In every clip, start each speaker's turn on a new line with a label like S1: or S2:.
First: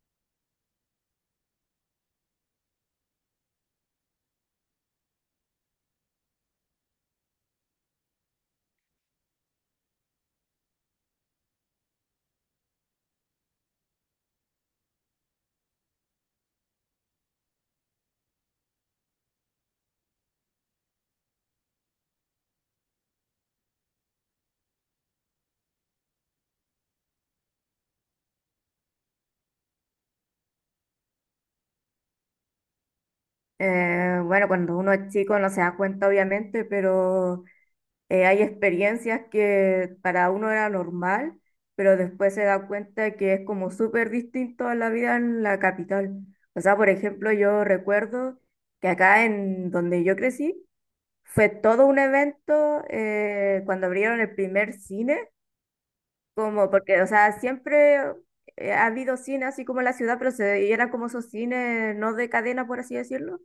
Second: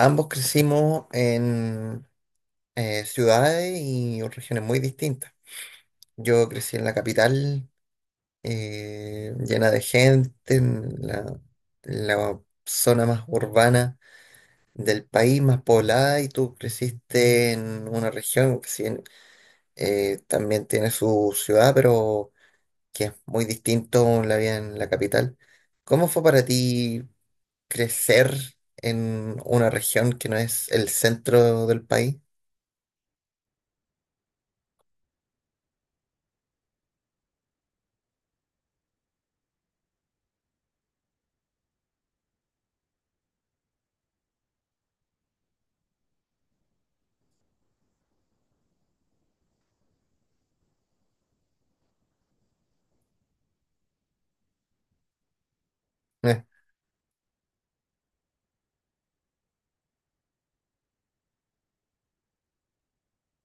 S1: Ambos crecimos en ciudades y regiones muy distintas. Yo crecí en la capital, llena de gente, en la zona más urbana del país, más poblada, y tú creciste en una región que si bien, también tiene su ciudad, pero que es muy distinto la vida en la capital. ¿Cómo fue para ti crecer en una región que no es el centro del país?
S2: Bueno, Cuando uno es chico no se da cuenta, obviamente, pero hay experiencias que para uno era normal, pero después se da cuenta que es como súper distinto a la vida en la capital. O sea, por ejemplo, yo recuerdo que acá en donde yo crecí fue todo un evento cuando abrieron el primer cine, como porque, o sea, siempre ha habido cine así como en la ciudad, pero y eran como esos cines no de cadena, por así decirlo.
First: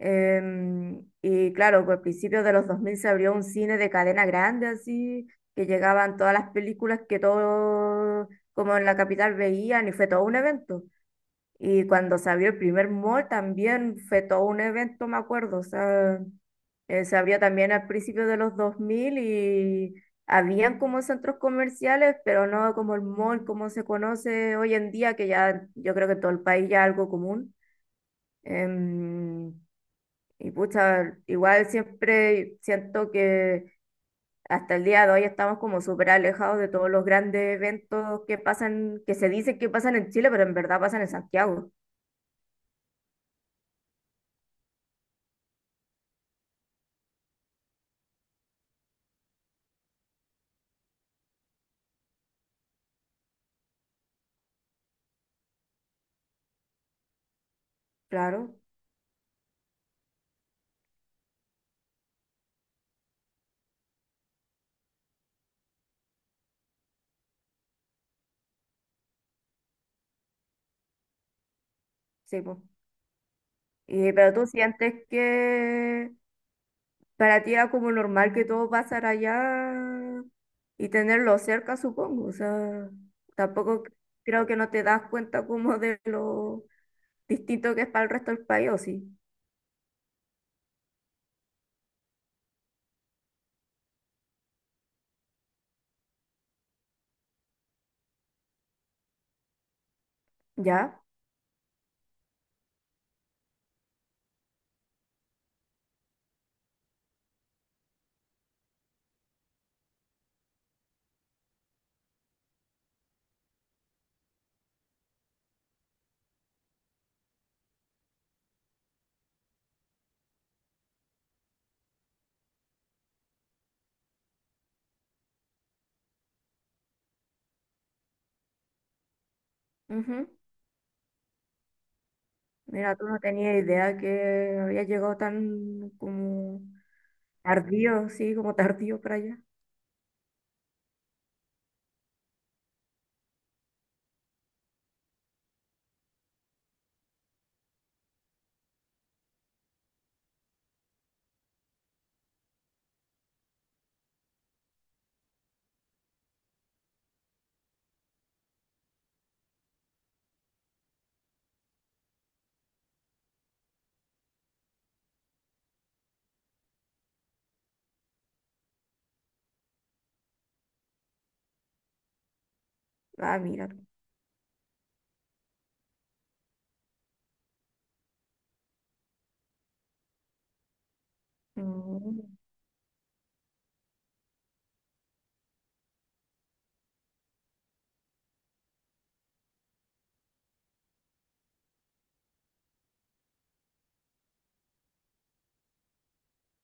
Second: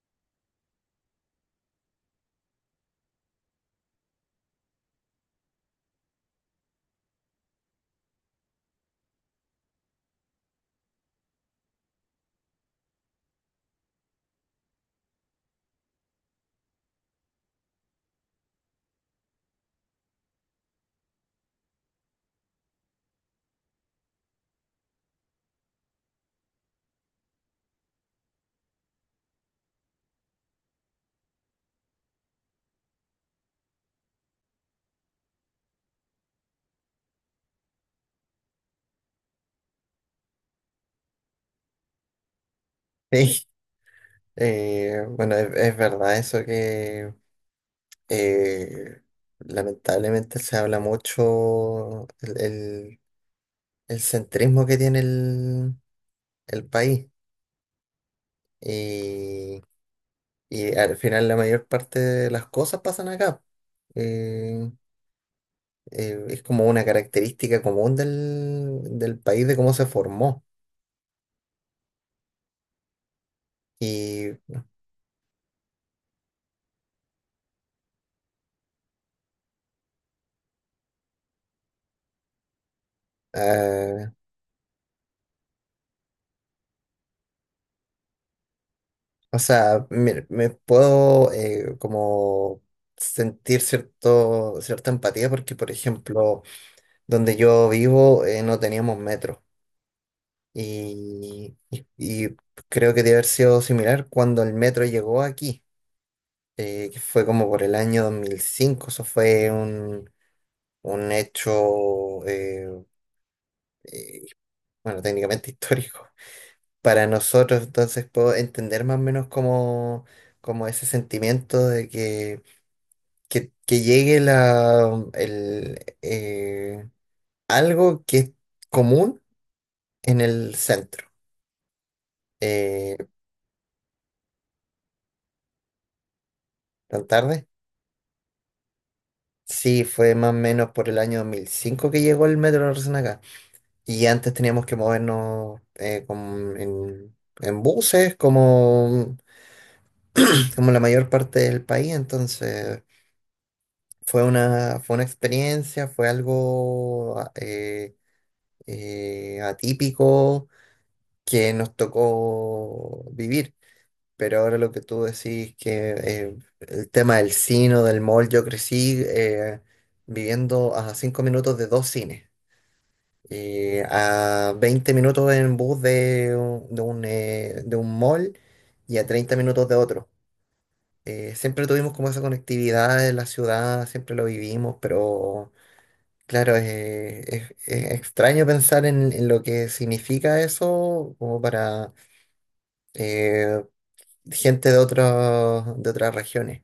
S2: Y claro, pues a principios de los 2000 se abrió un cine de cadena grande, así, que llegaban todas las películas que todos, como en la capital, veían, y fue todo un evento. Y cuando se abrió el primer mall también fue todo un evento, me acuerdo. O sea, se abrió también al principio de los 2000 y habían como centros comerciales, pero no como el mall, como se conoce hoy en día, que ya yo creo que en todo el país ya es algo común. Em, y pucha, igual siempre siento que hasta el día de hoy estamos como súper alejados de todos los grandes eventos que pasan, que se dicen que pasan en Chile, pero en verdad pasan en Santiago.
S1: Sí, bueno, es verdad eso que eh, lamentablemente se habla mucho el centrismo que tiene el país,
S2: Claro,
S1: y, y al final la mayor parte de las cosas pasan acá. Eh, es como una característica común del país de cómo se formó.
S2: sí, pues. Y, pero
S1: y
S2: tú sientes que para ti era como normal que todo pasara allá y tenerlo cerca, supongo. O sea, tampoco
S1: ah,
S2: creo que no te das cuenta como de lo distinto que es para el resto del país, ¿o sí?
S1: O sea, me puedo como sentir cierta empatía porque, por ejemplo, donde yo vivo no teníamos metro,
S2: ¿Ya?
S1: y creo que debe haber sido similar cuando el metro llegó aquí, que fue como por el año 2005. Eso fue un hecho, eh, bueno, técnicamente histórico para nosotros, entonces puedo entender más o menos como ese sentimiento de que llegue algo que es común en
S2: Ujú.
S1: el centro. Eh,
S2: Mira, tú no tenía idea que había llegado tan como
S1: ¿Tan tarde?
S2: tardío, sí, como tardío para allá.
S1: Sí, fue más o menos por el año 2005 que llegó el metro recién acá. Y antes teníamos que movernos en buses, como la mayor parte del país. Entonces fue una experiencia, fue algo atípico que nos tocó vivir. Pero ahora lo que tú decís que el tema del cine o del mall, yo crecí viviendo a 5 minutos de dos cines
S2: Ah, mira.
S1: y a 20 minutos en bus de un mall y a 30 minutos de otro. Siempre tuvimos como esa
S2: Mm.
S1: conectividad en la ciudad, siempre lo vivimos, pero claro, es extraño pensar en lo que significa eso como para eh, gente de otras regiones.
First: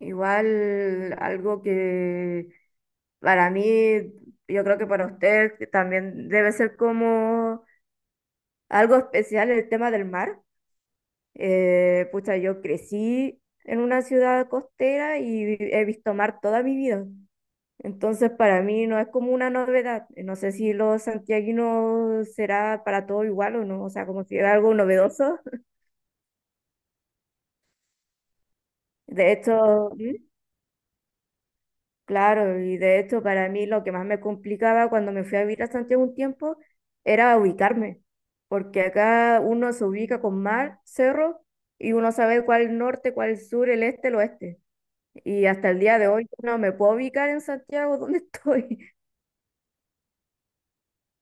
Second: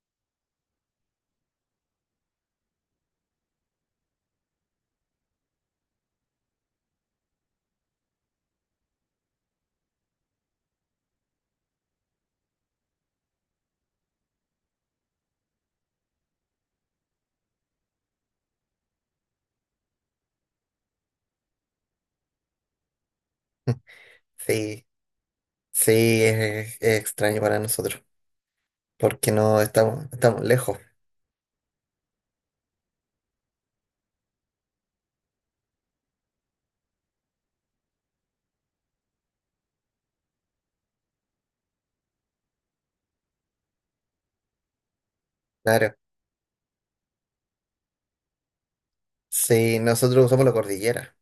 S2: Igual algo que para mí, yo creo que para usted que también debe ser como algo especial el tema del mar. Pucha, yo crecí en una ciudad costera y he visto mar toda mi vida. Entonces, para mí no es como una novedad. No sé si los santiaguinos será para todo igual o no, o sea, como si era algo
S1: Sí,
S2: novedoso.
S1: sí, es extraño para nosotros,
S2: De
S1: porque no
S2: hecho,
S1: estamos,
S2: ¿Mm?
S1: estamos lejos,
S2: Claro, y de hecho para mí lo que más me complicaba cuando me fui a vivir a Santiago un tiempo era ubicarme, porque acá uno se ubica con mar, cerro, y uno sabe cuál es el norte, cuál es el sur, el este, el oeste. Y hasta el
S1: claro.
S2: día de hoy no me puedo ubicar en Santiago, ¿dónde estoy?
S1: Sí, nosotros usamos la cordillera.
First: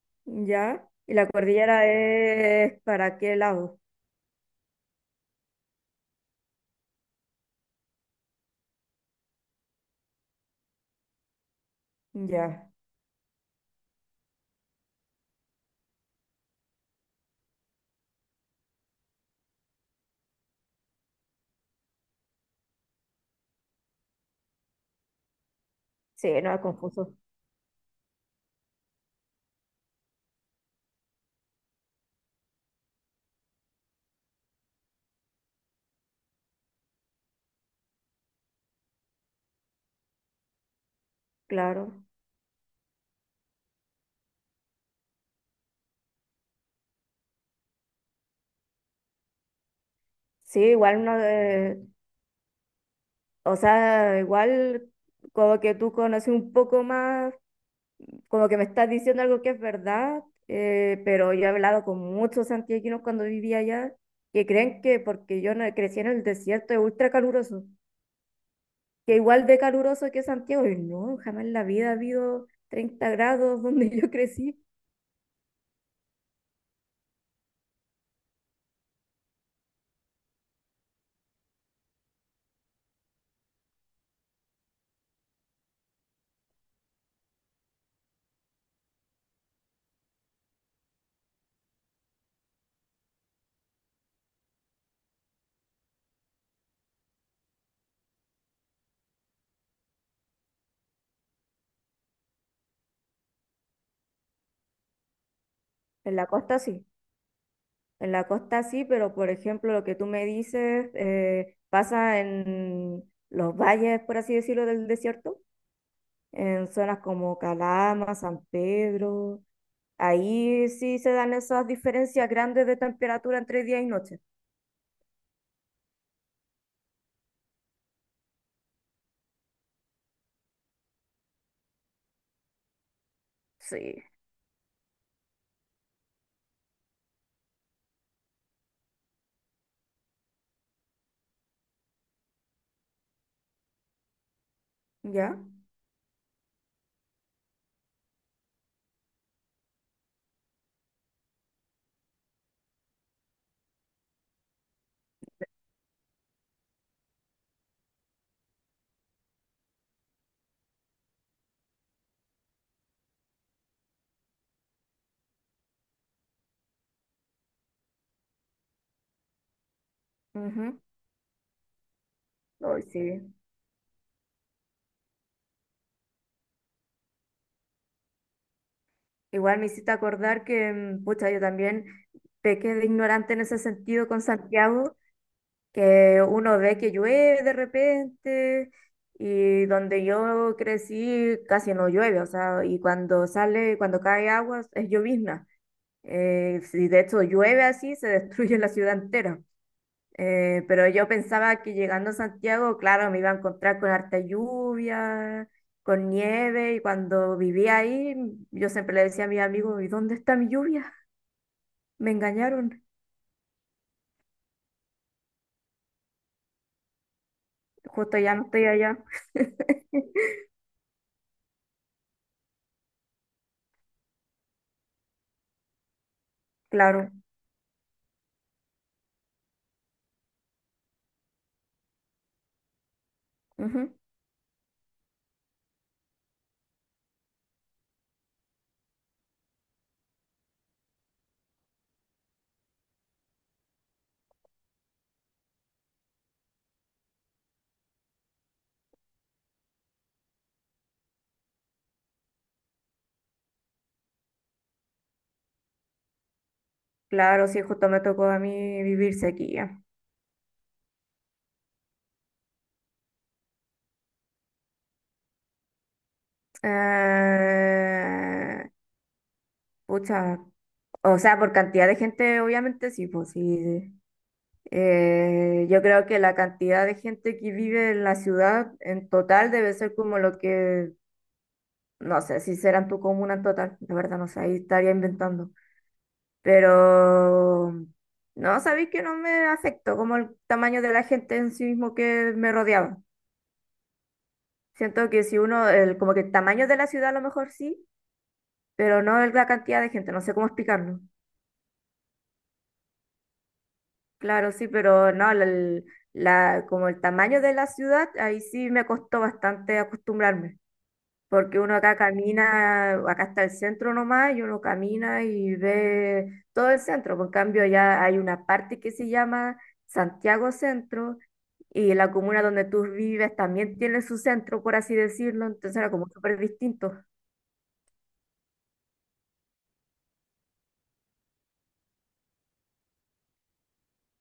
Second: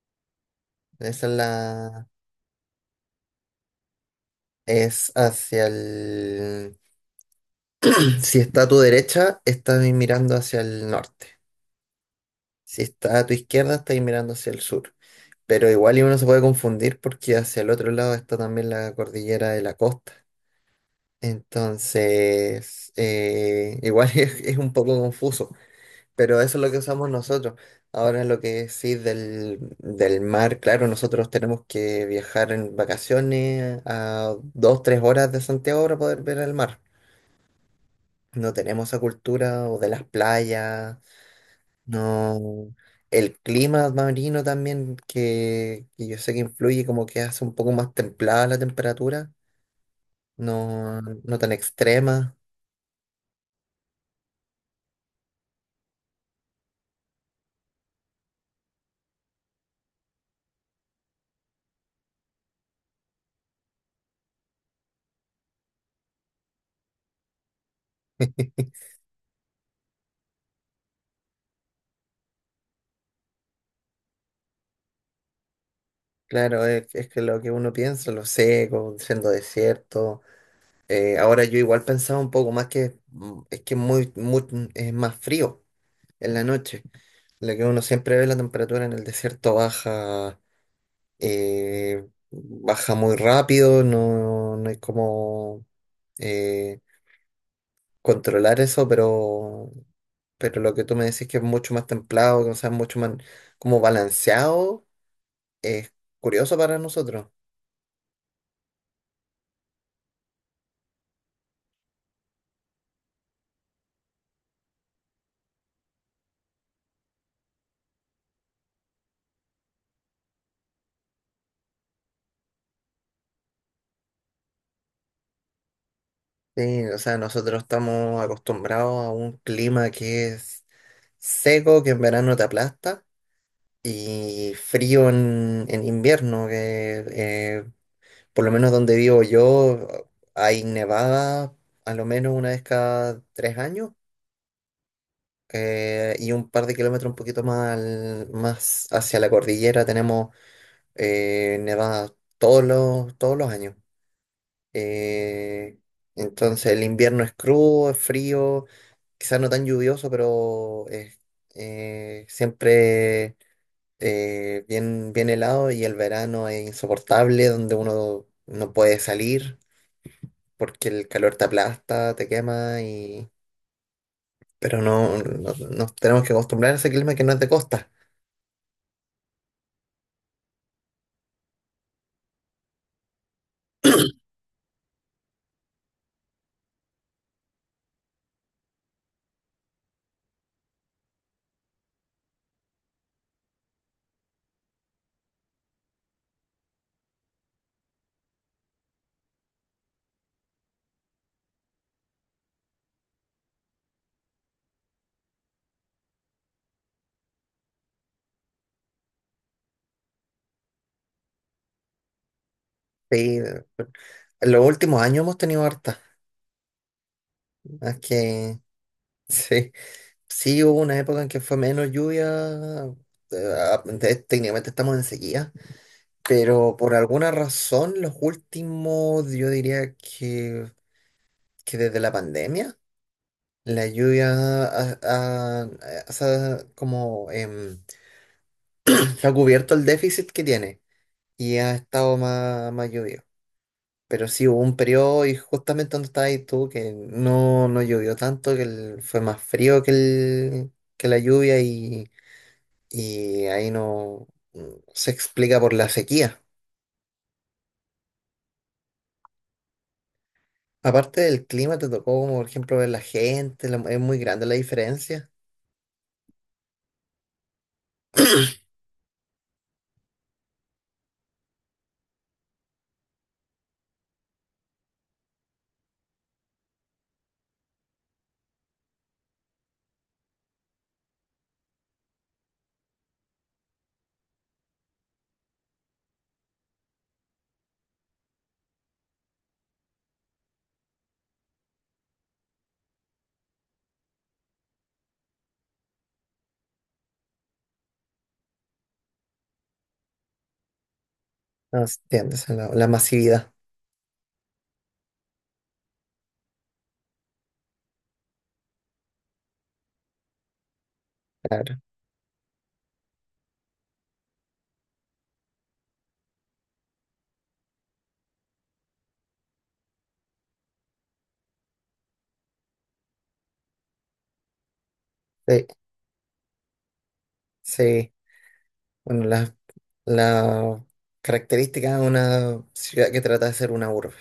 S2: ¿Ya? ¿Y
S1: Esa
S2: la
S1: es
S2: cordillera
S1: la...
S2: es para qué lado?
S1: Es hacia el... Si está a tu derecha, estás mirando hacia el norte.
S2: Ya,
S1: Si está a tu izquierda, estás mirando hacia el sur. Pero igual y uno se puede confundir porque hacia el otro lado está también la cordillera de la costa. Entonces, igual es un poco confuso.
S2: sí,
S1: Pero
S2: no,
S1: eso
S2: es
S1: es lo que usamos
S2: confuso,
S1: nosotros. Ahora lo que sí del mar, claro, nosotros tenemos que viajar en vacaciones a 2, 3 horas de Santiago para poder ver el mar. No tenemos esa cultura o de las playas,
S2: claro.
S1: no. El clima marino también, que yo sé que influye, como que hace un poco más templada la temperatura,
S2: Sí, igual
S1: no,
S2: uno,
S1: no tan extrema.
S2: o sea, igual como que tú conoces un poco más, como que me estás diciendo algo que es verdad, pero yo he hablado con muchos santiaguinos cuando vivía allá, que creen que porque yo no crecí en el desierto es ultra caluroso, que igual de caluroso que Santiago, y no, jamás en la vida ha habido 30 grados donde yo crecí,
S1: Claro, es que lo que uno piensa, lo seco, siendo desierto. Ahora yo igual pensaba un poco más que es que muy, muy, es más frío en la noche. Lo que uno siempre ve, la temperatura en el desierto baja, eh, baja muy rápido, no, no hay como eh, controlar eso, pero lo que tú me decís que es mucho más templado, que o sea, mucho más como balanceado, es
S2: en la
S1: curioso
S2: costa
S1: para
S2: sí.
S1: nosotros.
S2: En la costa sí, pero por ejemplo, lo que tú me dices pasa en los valles, por así decirlo, del desierto, en zonas como Calama, San Pedro. Ahí sí se dan esas diferencias grandes de temperatura entre día y noche.
S1: Sí, o sea, nosotros estamos acostumbrados a un clima que es seco, que en verano te aplasta,
S2: Sí,
S1: y frío en invierno, que por lo menos donde vivo yo hay nevada a lo menos una vez cada 3 años,
S2: ya.
S1: y un par de kilómetros un poquito más, más hacia la cordillera tenemos nevada todos los años. Eh, entonces el invierno es crudo, es frío. Quizás no tan lluvioso, pero es siempre bien, bien helado y el verano es insoportable, donde uno no puede salir
S2: Ujú.
S1: porque el calor te aplasta, te quema
S2: Ay, sí.
S1: y... Pero no, nos tenemos que acostumbrar a ese clima que no es de costa.
S2: Igual me hiciste acordar que, mm, pucha, yo también pequé de ignorante en ese sentido con Santiago, que uno ve que llueve de repente y donde yo crecí casi no llueve, o sea, y cuando sale, cuando cae agua es llovizna. Si de hecho llueve así, se destruye la ciudad entera. Pero yo pensaba que llegando a Santiago, claro, me iba a encontrar con harta lluvia, con nieve, y cuando vivía ahí, yo siempre le decía a mis amigos, ¿y dónde está mi lluvia? Me engañaron,
S1: Sí, en los últimos años hemos tenido harta. Es
S2: justo ya no
S1: que
S2: estoy allá,
S1: sí, sí hubo una época en que fue menos lluvia. Técnicamente estamos en sequía. Pero por
S2: claro.
S1: alguna razón, los últimos, yo diría que desde la pandemia, la
S2: Ujú.
S1: lluvia se ha ha cubierto el déficit que tiene y ha estado más, más lluvioso. Pero sí hubo un periodo, y justamente donde estabas ahí tú, que no llovió tanto, que fue más frío que la lluvia, y ahí no se explica por la sequía.
S2: Claro, sí, justo me tocó a mí vivir sequía.
S1: Aparte del clima, te tocó, como por ejemplo, ver la gente, es muy grande la diferencia.
S2: Eh, Pucha, o sea, por cantidad de gente, obviamente sí, pues sí. Yo creo que la cantidad de gente que vive en la ciudad en total debe ser como lo que, no sé, si será en tu comuna en total, de verdad, no sé, ahí estaría inventando. Pero, no, sabéis que no me afectó como el tamaño de la gente en sí mismo que me rodeaba. Siento que si uno, el, como que el tamaño de la ciudad a lo mejor sí pero no la cantidad de gente, no sé cómo explicarlo.
S1: No se entiende, o sea, la masividad,
S2: Claro, sí, pero no, como el tamaño de la ciudad, ahí sí me costó bastante acostumbrarme, porque uno
S1: claro.
S2: acá camina, acá está el centro nomás, y uno camina y ve todo el centro, por cambio ya hay una parte que se llama Santiago Centro, y la comuna donde tú vives también tiene su centro, por así decirlo,
S1: Sí,
S2: entonces era como súper distinto.
S1: sí. Bueno, la característica de una ciudad que trata de ser una urbe.